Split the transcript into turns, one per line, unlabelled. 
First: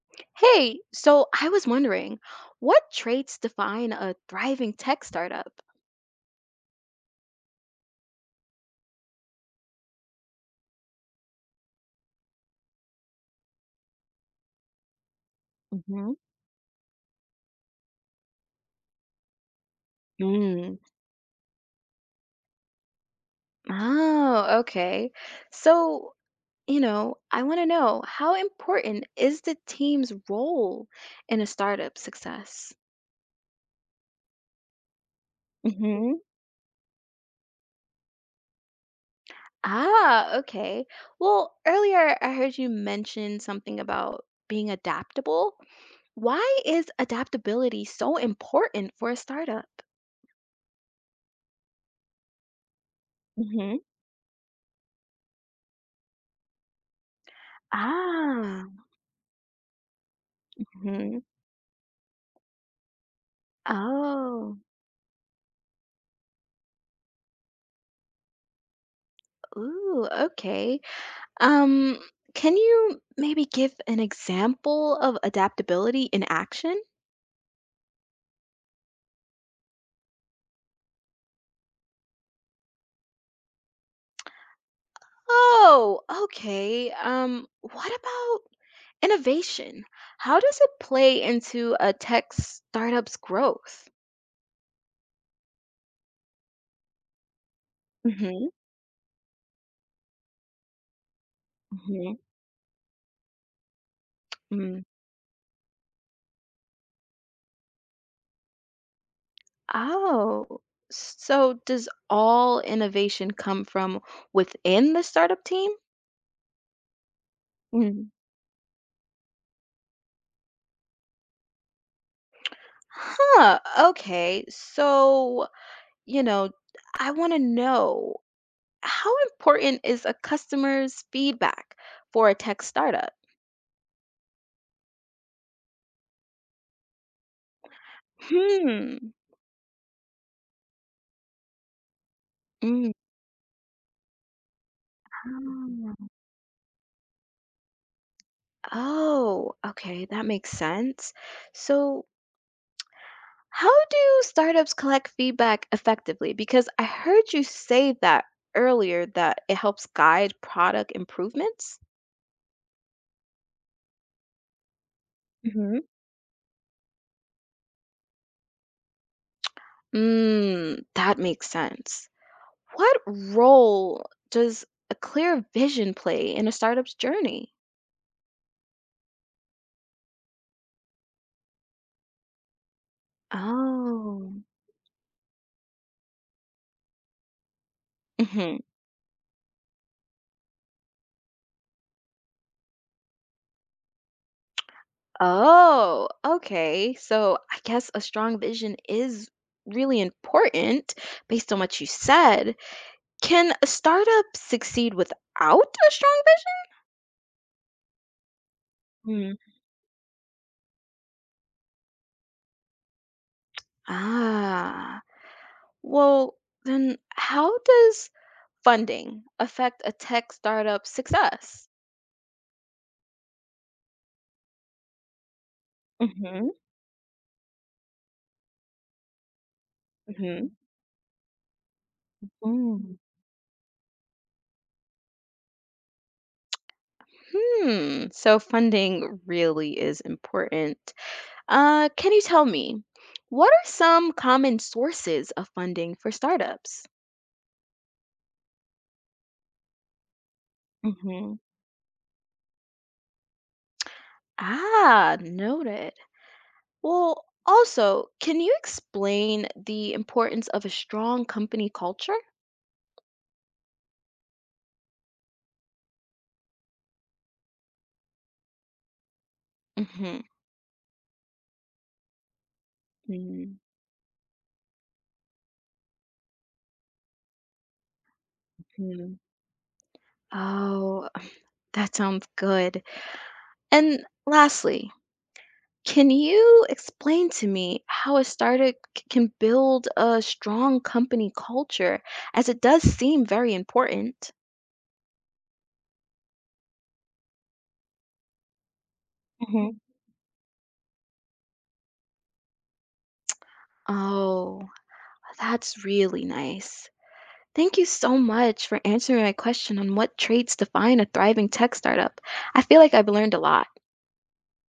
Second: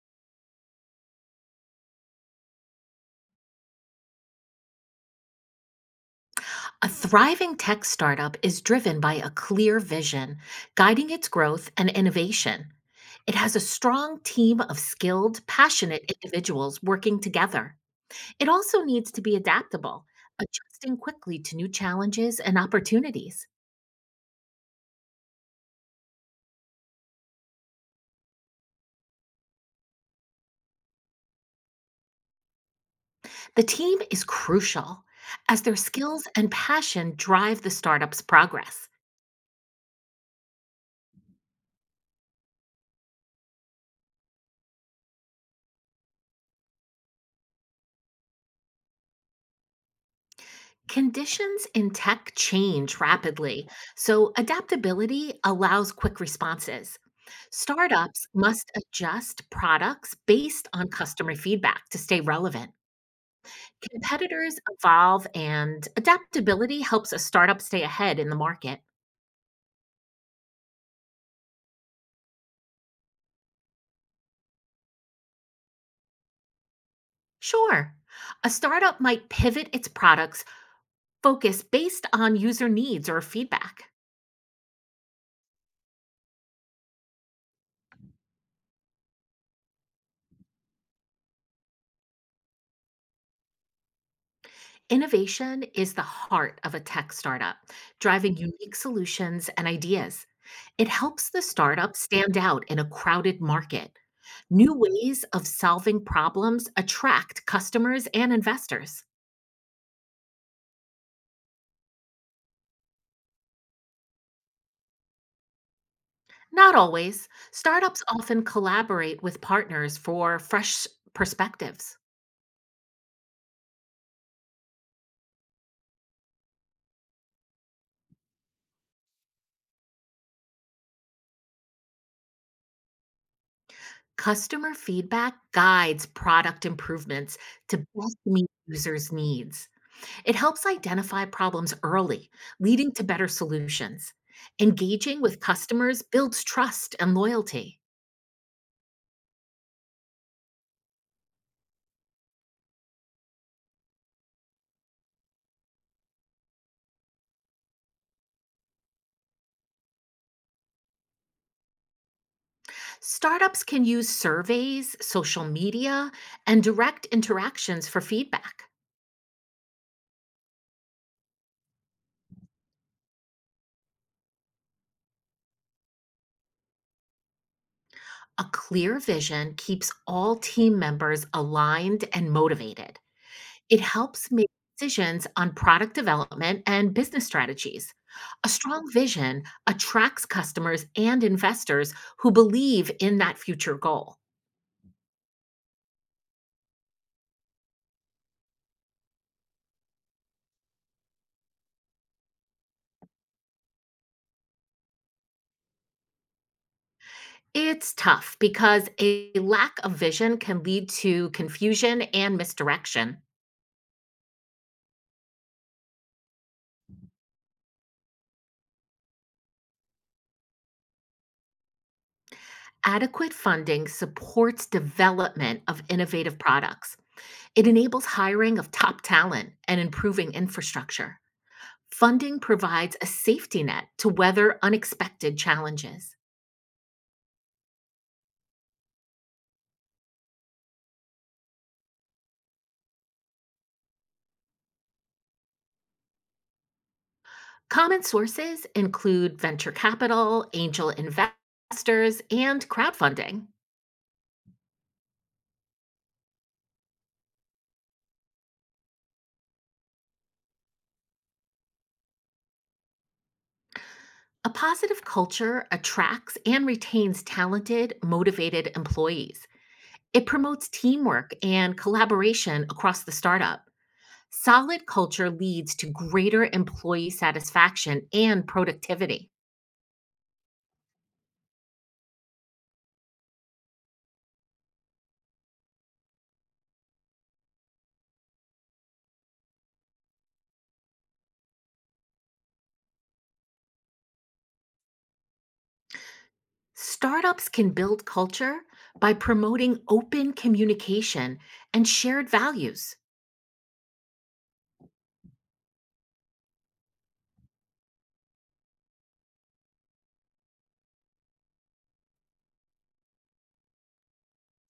Hey, so I was wondering, what traits define a thriving tech startup?
A thriving tech startup is driven by a clear vision, guiding its growth and innovation. It has a strong team of skilled,
Hmm.
passionate individuals working together. It also needs to be adaptable,
Mm.
adjusting quickly to new challenges and opportunities.
Oh, okay. So, I want to know, how important is the team's role in a startup success?
The team is crucial as their
Hmm.
skills and passion drive the startup's progress.
Ah, okay. Well, earlier I heard you mention something about being adaptable. Why is adaptability so important for a startup?
Conditions in tech change rapidly,
Hmm.
so adaptability allows quick responses. Startups
Ah.
must adjust products based on customer feedback to stay relevant. Competitors
Oh,
evolve, and adaptability helps a startup stay ahead in the market.
ooh, okay. Um, can you maybe give an example of adaptability in action?
Sure, a startup might pivot its products focus based on user needs or feedback.
Oh, okay. What about innovation? How does it play into a tech startup's growth?
Innovation is the heart of a tech startup, driving
Hmm.
unique solutions and ideas. It helps the startup
Hmm.
stand out in a crowded market. New
Mm.
ways of solving problems attract customers and investors.
Oh, so does all innovation come from within the startup team?
Not always. Startups
Mm.
often collaborate with partners for fresh perspectives.
Huh, okay. So, you know, I want to know, how important is a customer's feedback for a tech startup?
Customer feedback guides product improvements to best meet
Hmm.
users' needs. It helps identify problems early,
Mm.
leading to better solutions. Engaging with customers
Oh.
builds trust and loyalty.
Oh, okay, that makes sense. So, how do startups collect feedback effectively? Because I heard you say that earlier, that it helps guide product improvements.
Startups can use surveys, social
Hmm.
media, and direct interactions for feedback.
Mm, that makes sense. What role does a clear vision play in a startup's journey?
A clear vision keeps all team members aligned and motivated. It helps
Oh.
make decisions on product development and business strategies. A
Hmm.
strong vision attracts customers and investors who believe in that future goal.
Oh, okay. So I guess a strong vision is really important based on what you said. Can a startup succeed without a strong
It's tough because
vision?
a
Mm.
lack of vision can lead to confusion and misdirection.
Ah, well, then how does funding affect a tech startup success?
Adequate funding supports development of innovative
Mhm.
products. It enables hiring of top talent and improving
Hmm.
infrastructure. Funding provides
Mm.
a safety net to weather unexpected challenges.
Hmm. So funding really is important. Can you tell me, what are some common sources of funding for startups?
Common sources include venture capital, angel
Hmm.
investors, and crowdfunding.
Ah, noted. Well, also, can you explain the importance of a strong company culture?
A positive culture attracts and retains talented, motivated employees.
Hmm.
It promotes teamwork and collaboration across the startup. Solid culture leads to greater employee satisfaction and
Hmm.
productivity.
Oh, that sounds good. And lastly, can you explain to me how a startup can build a strong company culture, as it does seem very important?
Startups can build culture by promoting open communication and shared values.
Oh, that's really nice. Thank you so much for answering my question on what traits define a thriving tech startup. I feel like I've learned a lot.